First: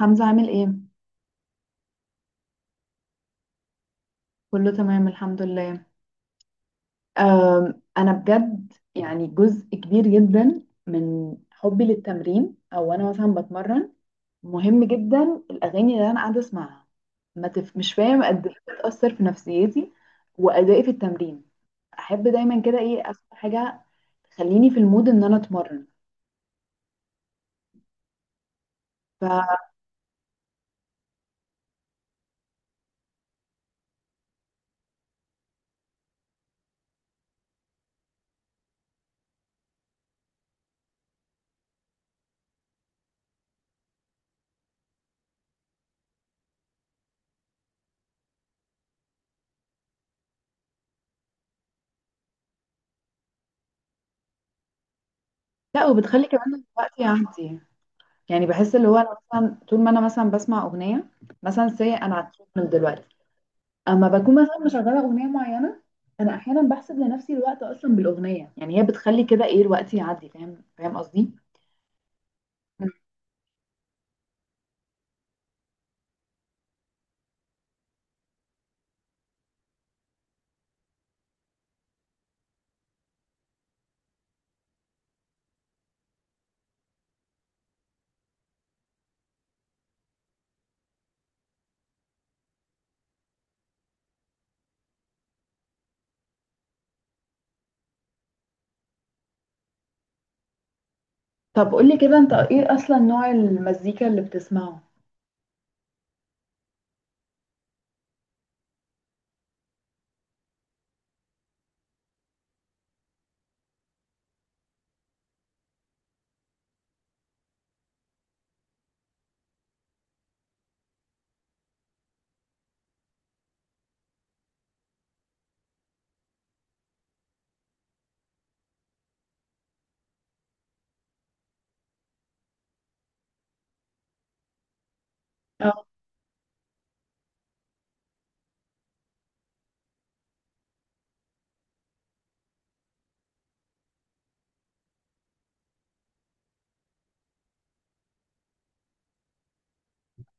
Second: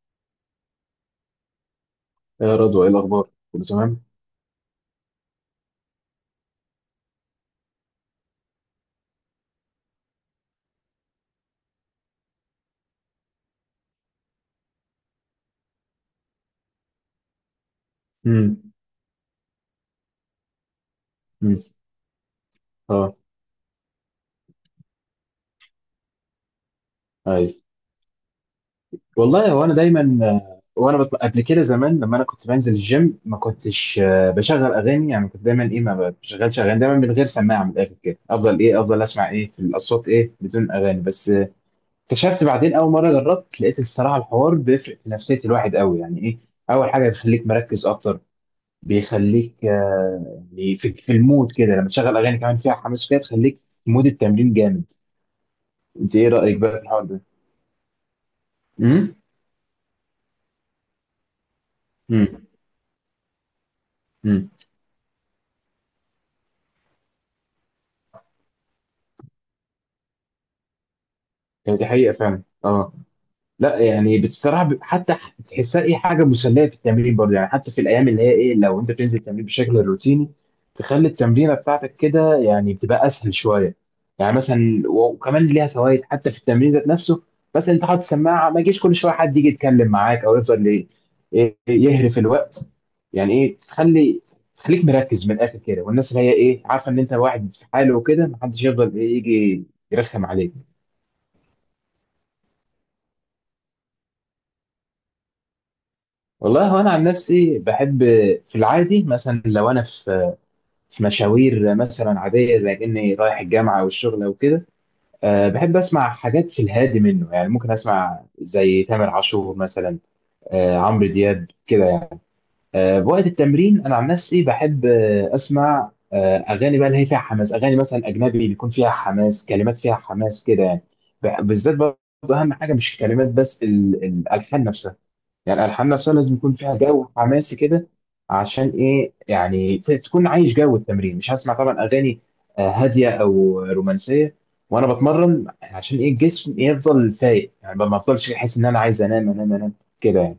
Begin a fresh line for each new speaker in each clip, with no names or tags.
حمزة عامل ايه؟
يا رضوى، ايه الاخبار؟ كله تمام؟
كله تمام الحمد لله. انا بجد يعني جزء كبير جدا من حبي للتمرين او انا مثلا بتمرن، مهم جدا الاغاني اللي انا قاعدة اسمعها. ما تف... مش فاهم قد ايه
امم.
بتأثر في نفسيتي وادائي في التمرين.
امم.
احب دايما كده ايه
اه.
اسمع حاجة تخليني في المود ان انا اتمرن.
اي.
ف
والله وانا دايما قبل كده زمان لما انا كنت بنزل الجيم ما كنتش بشغل اغاني، يعني كنت دايما ايه ما بشغلش اغاني، دايما من غير سماعه، من الاخر كده افضل ايه افضل اسمع ايه في الاصوات ايه بدون اغاني بس اكتشفت بعدين اول مره جربت لقيت الصراحه الحوار بيفرق في نفسيه الواحد قوي، يعني ايه؟ اول حاجه بيخليك مركز اكتر. بيخليك، يعني في المود كده، لما تشغل اغاني كمان فيها حماس وكده تخليك في مود التمرين جامد.
لا،
انت
وبتخلي
ايه
كمان
رأيك بقى في
الوقت
الحوار ده؟
يعدي. يعني بحس اللي هو
امم.
انا مثلا طول ما انا مثلا بسمع اغنية، مثلا سي انا على
امم.
التريدميل دلوقتي، اما بكون
امم.
مثلا مشغله اغنيه معينه، انا احيانا بحسب لنفسي الوقت اصلا بالاغنيه، يعني هي بتخلي كده ايه الوقت يعدي، فاهم قصدي.
يعني دي حقيقة فعلا،
مم.
اه. لا يعني بصراحه حتى تحسها ايه حاجه مسليه في التمرين برضه، يعني حتى في الايام اللي هي ايه لو انت بتنزل التمرين بشكل روتيني تخلي التمرينه بتاعتك كده يعني تبقى اسهل شويه. يعني مثلا وكمان ليها فوائد حتى في التمرين ذات نفسه. بس انت حاطط سماعه ما يجيش كل شويه حد يجي يتكلم معاك، او يفضل إيه يهرف الوقت. يعني ايه تخلي، تخليك مركز من الاخر كده، والناس اللي هي ايه عارفه ان انت واحد في حاله وكده ما حدش يفضل ايه يجي يرخم عليك.
طب قولي كده انت ايه اصلا نوع المزيكا اللي بتسمعه.
والله هو انا عن نفسي بحب، في العادي مثلا لو انا في مشاوير مثلا عاديه زي اني رايح الجامعه والشغل وكده، أه بحب اسمع حاجات في الهادي منه، يعني ممكن اسمع زي تامر عاشور مثلا، أه عمرو دياب كده يعني. أه بوقت التمرين انا عن نفسي بحب اسمع اغاني بقى اللي هي فيها حماس، اغاني مثلا اجنبي بيكون فيها حماس، كلمات فيها حماس كده يعني. بالذات برضه اهم حاجه مش الكلمات بس الالحان نفسها، يعني
اه
الالحان نفسها لازم يكون فيها جو حماسي كده. عشان ايه يعني تكون عايش جو التمرين، مش هسمع طبعا اغاني هاديه او رومانسيه وانا بتمرن، عشان ايه الجسم يفضل فايق، يعني ما افضلش احس ان انا عايز انام انام انام، كده يعني.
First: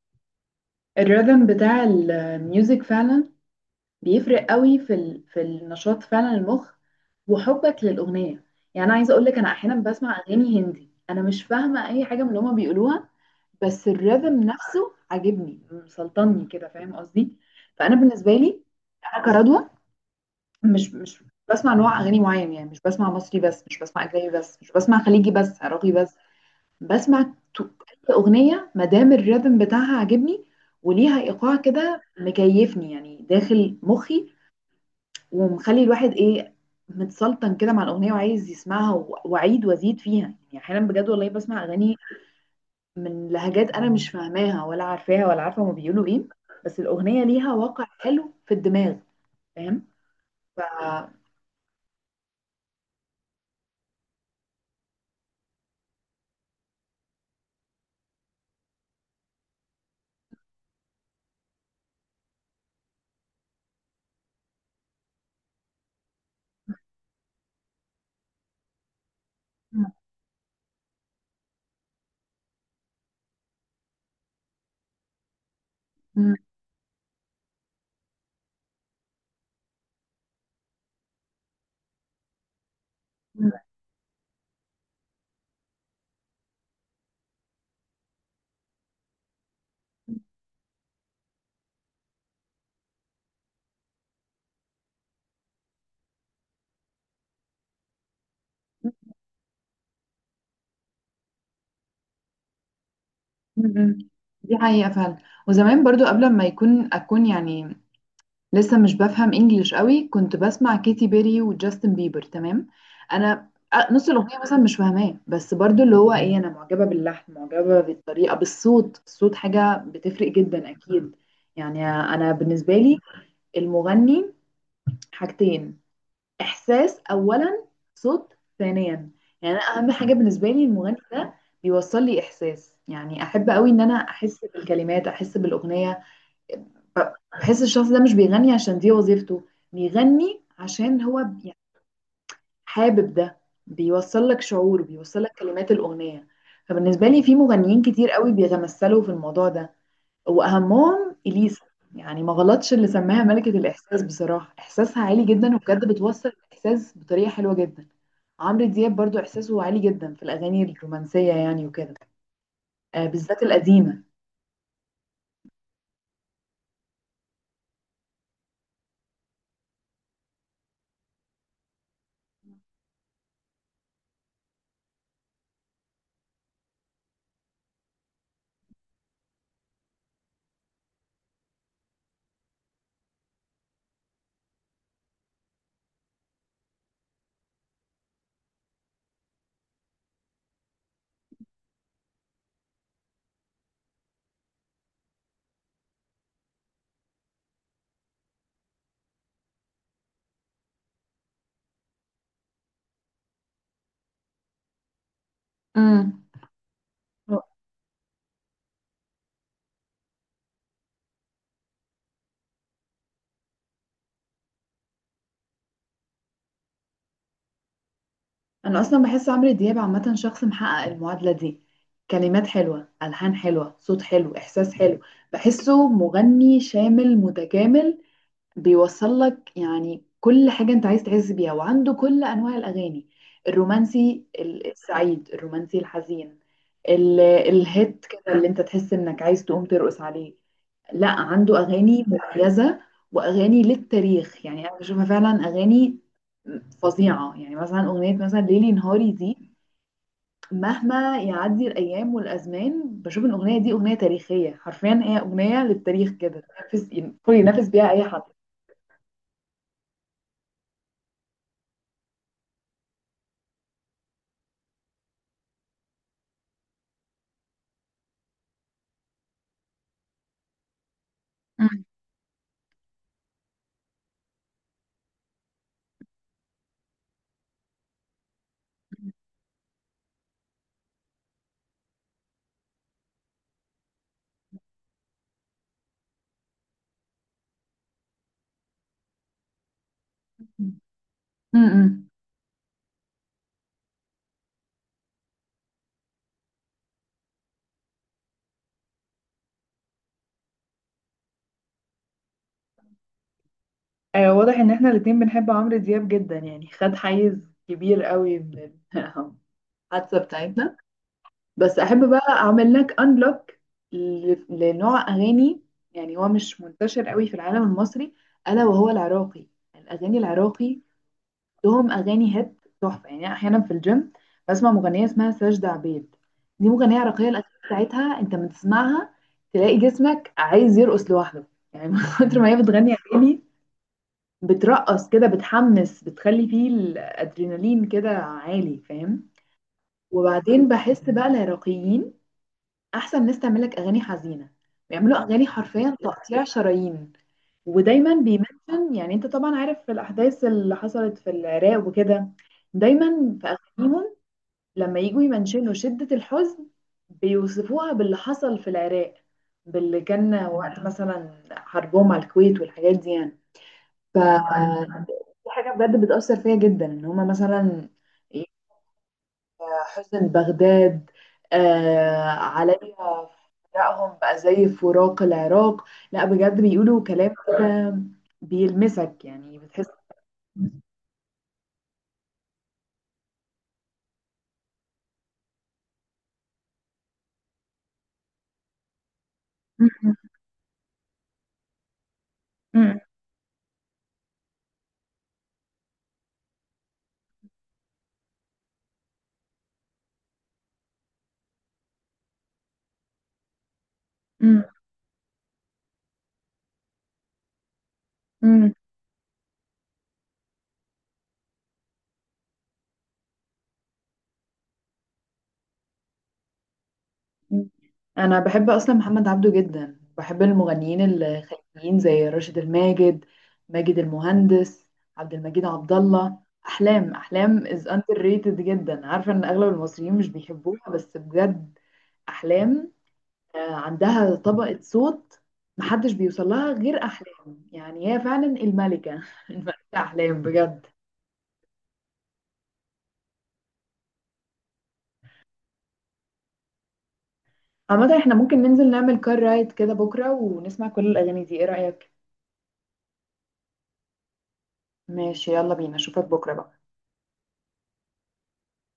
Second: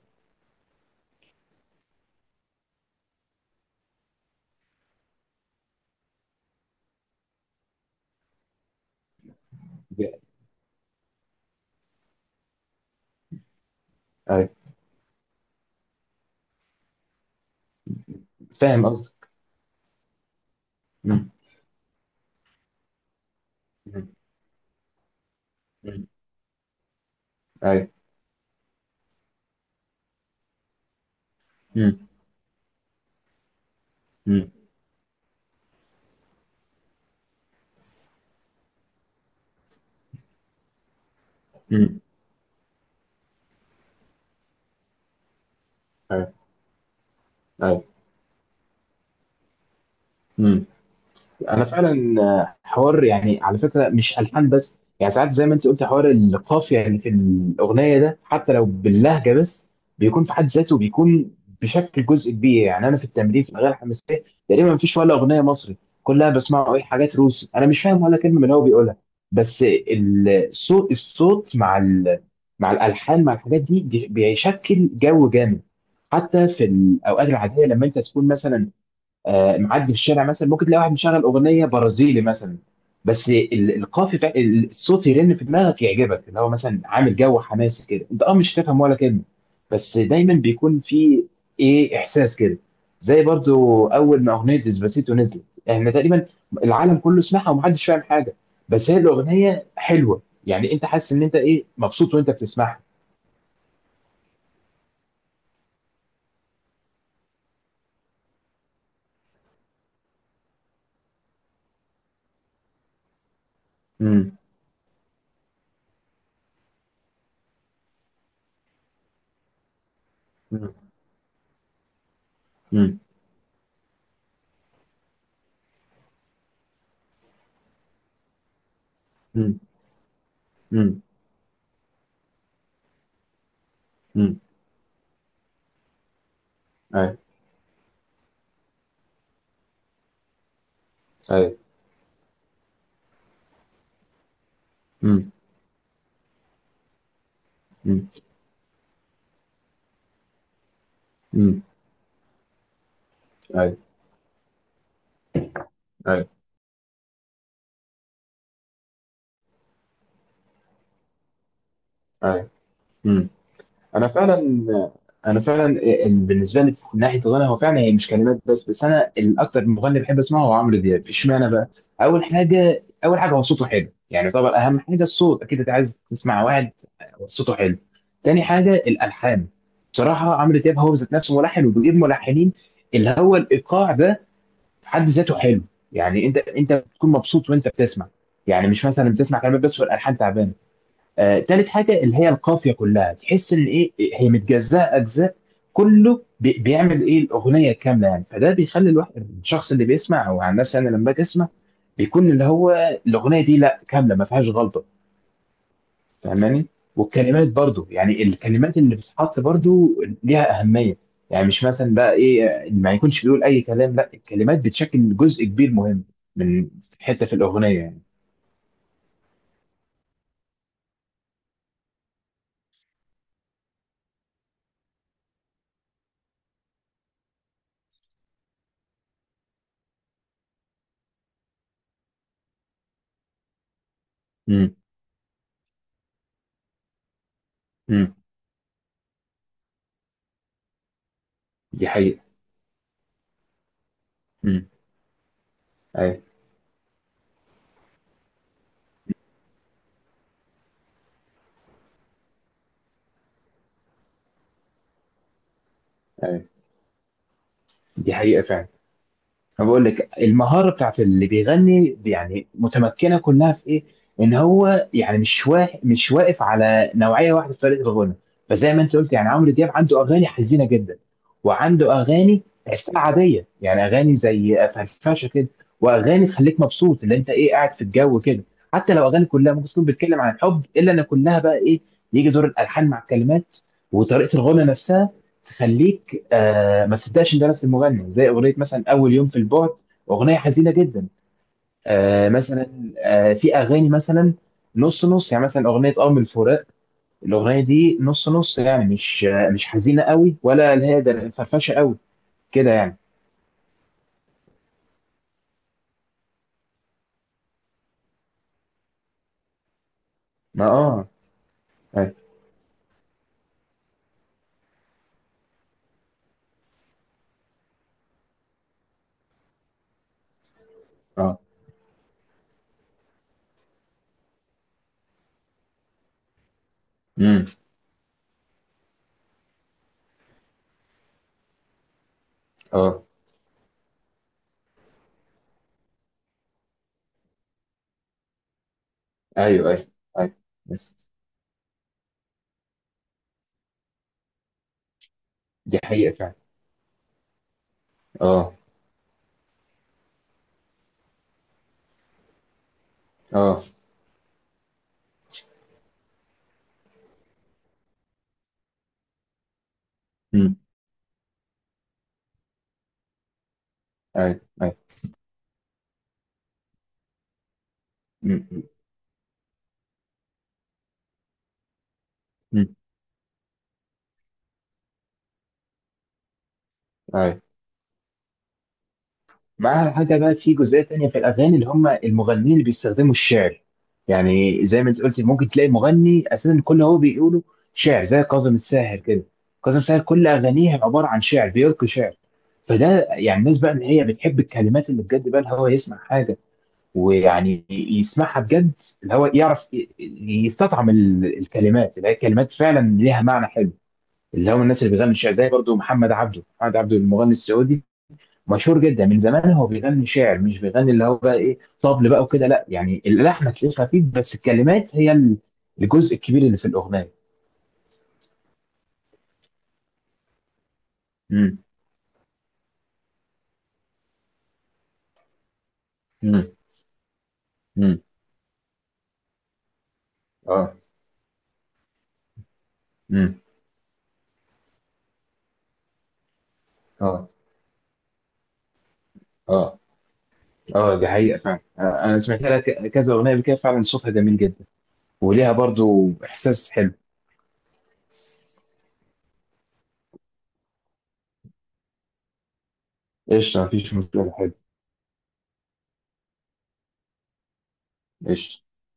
الريتم بتاع الميوزك فعلا بيفرق قوي في النشاط فعلا المخ وحبك للاغنيه. يعني انا عايزه اقول لك انا احيانا بسمع
ج-
اغاني هندي، انا مش فاهمه اي حاجه من اللي هما بيقولوها، بس الريذم
أيوة.
نفسه عاجبني مسلطني كده، فاهم قصدي؟ فانا بالنسبه لي
فاهم قصدك.
انا كردوه، مش
مم.
بسمع نوع اغاني معين. يعني مش بسمع مصري بس، مش بسمع
مم.
اجنبي بس، مش بسمع خليجي بس، عراقي
مم.
بس. بسمع تو-
ايوه.
اي اغنيه ما دام الريذم بتاعها عاجبني وليها ايقاع
مم.
كده مكيفني يعني داخل مخي،
مم.
ومخلي الواحد ايه متسلطن كده مع الاغنيه وعايز يسمعها واعيد وازيد فيها. يعني احيانا بجد والله بسمع اغاني
مم.
من لهجات انا مش فاهماها ولا عارفاها ولا عارفه هما بيقولوا ايه،
ايوه.
بس الاغنيه ليها
ايوه.
وقع حلو في الدماغ، فاهم؟ ف
مم. انا فعلا حوار يعني على فكره مش الحان بس، يعني ساعات زي ما انت قلت، حوار القافيه اللي في الاغنيه ده حتى لو باللهجه بس بيكون في حد ذاته، بيكون بشكل جزء كبير. يعني انا في التمرين في الاغاني الحماسيه تقريبا مفيش ولا اغنيه مصري، كلها بسمعه اي حاجات روسي، انا مش فاهم ولا كلمه من اللي هو بيقولها. بس
مم.
الصوت الصوت مع الالحان، مع الحاجات دي بيشكل جو جامد.
مم.
حتى في الاوقات العاديه لما انت تكون مثلا معدي في الشارع مثلا ممكن تلاقي واحد مشغل اغنيه برازيلي مثلا، بس القافي بتاع الصوت يرن في دماغك، يعجبك اللي هو مثلا عامل جو حماسي كده، انت مش هتفهم ولا كلمه. بس دايما بيكون في ايه احساس كده، زي برضو اول ما اغنيه ديسباسيتو نزلت احنا تقريبا، العالم كله سمعها ومحدش فاهم حاجه، بس
مم.
هي الاغنيه حلوه، يعني انت حاسس ان انت ايه مبسوط وانت بتسمعها.
مم. دي حقيقه فعلا. وزمان برضو قبل ما اكون يعني لسه مش بفهم انجليش قوي كنت بسمع كيتي بيري وجاستن بيبر، تمام؟ انا نص
امم.
الاغنيه مثلا مش فاهماه، بس برضو اللي هو ايه انا معجبه باللحن، معجبه بالطريقه، بالصوت. الصوت حاجه بتفرق جدا
امم.
اكيد. يعني انا بالنسبه لي
امم.
المغني حاجتين: احساس اولا، صوت ثانيا. يعني
امم.
انا اهم حاجه بالنسبه لي المغني
امم.
ده بيوصل لي احساس، يعني احب قوي ان انا
امم.
احس بالكلمات، احس بالاغنيه. ب-
ايوه.
بحس الشخص ده مش بيغني عشان دي وظيفته، بيغني عشان هو يعني
ايوه.
حابب ده، بيوصل لك شعور، بيوصل لك
امم.
كلمات الاغنيه. فبالنسبه لي في مغنيين
امم.
كتير قوي بيتمثلوا في الموضوع ده، واهمهم اليسا.
امم.
يعني ما غلطش اللي سماها ملكة
ايوه.
الاحساس، بصراحة احساسها عالي جدا وبجد
أيوه.
بتوصل الاحساس بطريقة حلوة جدا. عمرو دياب برضو احساسه عالي جدا في الاغاني الرومانسية يعني وكده،
أيوه.
آه
إمم.
بالذات القديمة.
أنا فعلًا أنا فعلًا بالنسبة لي من ناحية الغنا، هو فعلًا هي مش كلمات بس، أنا الأكتر مغني باحب أسمعه هو عمرو دياب، إشمعنى بقى؟ أول حاجة هو صوته حلو، يعني طبعًا أهم حاجة الصوت، أكيد أنت عايز تسمع واحد صوته حلو. تاني حاجة الألحان، بصراحة عمرو دياب هو ذات نفسه ملحن وبيجيب ملحنين، اللي هو الإيقاع ده في حد ذاته حلو، يعني أنت بتكون مبسوط وأنت بتسمع، يعني مش مثلًا بتسمع كلمات بس والألحان تعبانة. تالت حاجة اللي هي القافية، كلها تحس إن إيه هي متجزأة أجزاء، كله بيعمل إيه الأغنية كاملة، يعني فده بيخلي الواحد الشخص اللي بيسمع أو عن نفسي أنا لما باجي أسمع بيكون اللي هو الأغنية دي لأ كاملة ما فيهاش غلطة،
امم،
فاهماني؟ والكلمات برضو، يعني الكلمات اللي بتتحط برضو ليها أهمية، يعني مش مثلا بقى إيه ما يكونش بيقول أي كلام، لأ الكلمات بتشكل جزء كبير مهم من حتة في الأغنية يعني.
انا اصلا بحس عمرو دياب عامه شخص محقق المعادله دي: كلمات حلوه، الحان حلوه، صوت حلو، احساس حلو. بحسه مغني شامل متكامل، بيوصل لك يعني كل حاجة انت عايز تحس بيها، وعنده كل انواع الاغاني: الرومانسي،
امم.
السعيد، الرومانسي الحزين، الهيت
امم.
كده اللي انت تحس انك عايز تقوم ترقص عليه. لا عنده
دي
اغاني
حقيقة.
مميزة واغاني للتاريخ، يعني
امم.
انا بشوفها فعلا اغاني
أيوه.
فظيعة. يعني مثلا اغنية مثلا ليلي نهاري دي، مهما يعدي الايام والازمان بشوف ان الاغنية دي اغنية تاريخية، حرفيا هي اغنية للتاريخ كده،
أيوه.
تنافس ينفس بيها اي
دي
حد.
حقيقة فعلا. أنا بقول لك المهاره بتاعت اللي بيغني يعني متمكنه كلها في ايه؟ ان هو يعني مش واقف على نوعيه واحده في طريقه الغنى. فزي ما انت قلت، يعني عمرو دياب عنده اغاني حزينه جدا، وعنده اغاني تحسها عاديه، يعني اغاني زي فرفشه كده، واغاني تخليك مبسوط اللي انت ايه قاعد في الجو كده. حتى لو اغاني كلها ممكن تكون بتتكلم عن الحب الا ان كلها بقى ايه، يجي دور الالحان مع الكلمات وطريقه الغنى نفسها تخليك ما تصدقش ان ده نفس المغني، زي اغنيه مثلا اول يوم في البعد، اغنيه حزينه جدا.
امم،
مثلا في اغاني مثلا نص نص، يعني مثلا اغنيه من الفراق، الاغنيه دي نص نص يعني مش مش حزينه قوي ولا اللي هي فرفشه قوي كده يعني.
آه واضح ان احنا الاتنين بنحب عمرو دياب جدا، يعني خد حيز كبير قوي من الحادثة
ما
بتاعتنا. بس احب
أيوة.
بقى اعمل لك انلوك لنوع اغاني يعني هو مش منتشر قوي في العالم المصري، الا وهو العراقي. الاغاني العراقي
اه.
لهم اغاني هيت تحفة. يعني أنا احيانا في الجيم بسمع مغنية اسمها ساجدة عبيد، دي مغنية عراقية.
امم.
الاغاني بتاعتها انت من تسمعها تلاقي جسمك عايز يرقص لوحده، يعني من كتر ما هي بتغني
اه.
اغاني بترقص كده، بتحمس، بتخلي فيه الادرينالين كده عالي، فاهم؟
ايوه. ايوه. ايوه.
وبعدين بحس
بس
بقى العراقيين احسن ناس تعمل لك اغاني حزينه، بيعملوا اغاني
دي
حرفيا
حقيقه فعلا.
تقطيع شرايين. ودايما
اه.
بيمنشن، يعني انت طبعا عارف في الاحداث اللي حصلت في العراق وكده، دايما في
اه.
اغانيهم لما يجوا يمنشنوا شده الحزن بيوصفوها باللي حصل في العراق، باللي كان
امم.
وقت مثلا حربهم على الكويت والحاجات دي يعني. ف
ايوه. ايوه.
دي حاجة بجد بتأثر فيا جدا ان هما مثلا ي-
امم.
حسن بغداد آه
أمم.
عليا، فراقهم بقى زي فراق العراق. لا بجد بيقولوا كلام
أيوة.
كده بيلمسك، يعني بتحس.
مع حاجة بقى في جزئية تانية في الأغاني اللي هم المغنيين اللي بيستخدموا الشعر، يعني زي ما انت قلت ممكن تلاقي مغني أساسا كل هو بيقوله شعر، زي كاظم الساهر كده، كاظم الساهر كل أغانيه عبارة عن شعر بيلقي شعر.
مم.
فده يعني الناس بقى اللي هي بتحب الكلمات اللي بجد بقى اللي هو يسمع حاجة ويعني يسمعها بجد، اللي هو يعرف يستطعم الكلمات اللي هي كلمات فعلا ليها معنى حلو، اللي هم
مم.
الناس اللي بيغنوا الشعر، زي برضو محمد عبده، محمد عبده المغني السعودي،
مم.
مشهور جدا من زمان، هو بيغني شعر مش بيغني اللي هو بقى ايه طبل بقى وكده، لا يعني اللحن هتلاقيه خفيف، بس الكلمات هي الجزء الكبير اللي في الاغنيه.
مم. انا بحب اصلا محمد عبده جدا، بحب المغنيين
امم.
الخليجيين زي راشد الماجد، ماجد المهندس، عبد المجيد عبد الله،
امم.
احلام. احلام is
امم.
underrated جدا، عارفه ان اغلب المصريين مش
اه.
بيحبوها بس بجد أحلام
امم.
آه، عندها طبقة صوت محدش بيوصل لها غير
اه.
أحلام. يعني هي فعلا الملكة الملكة
اه.
أحلام بجد.
اه. دي حقيقه فعلا. انا سمعت لها كذا اغنيه قبل كده فعلا، صوتها جميل جدا وليها برضو احساس حلو.
عامة احنا ممكن ننزل نعمل كار رايد كده بكرة ونسمع كل الأغاني دي، ايه رأيك؟
قشطه، مفيش مشكله، حلو.
ماشي، يلا بينا، اشوفك بكرة بقى.
قشطه.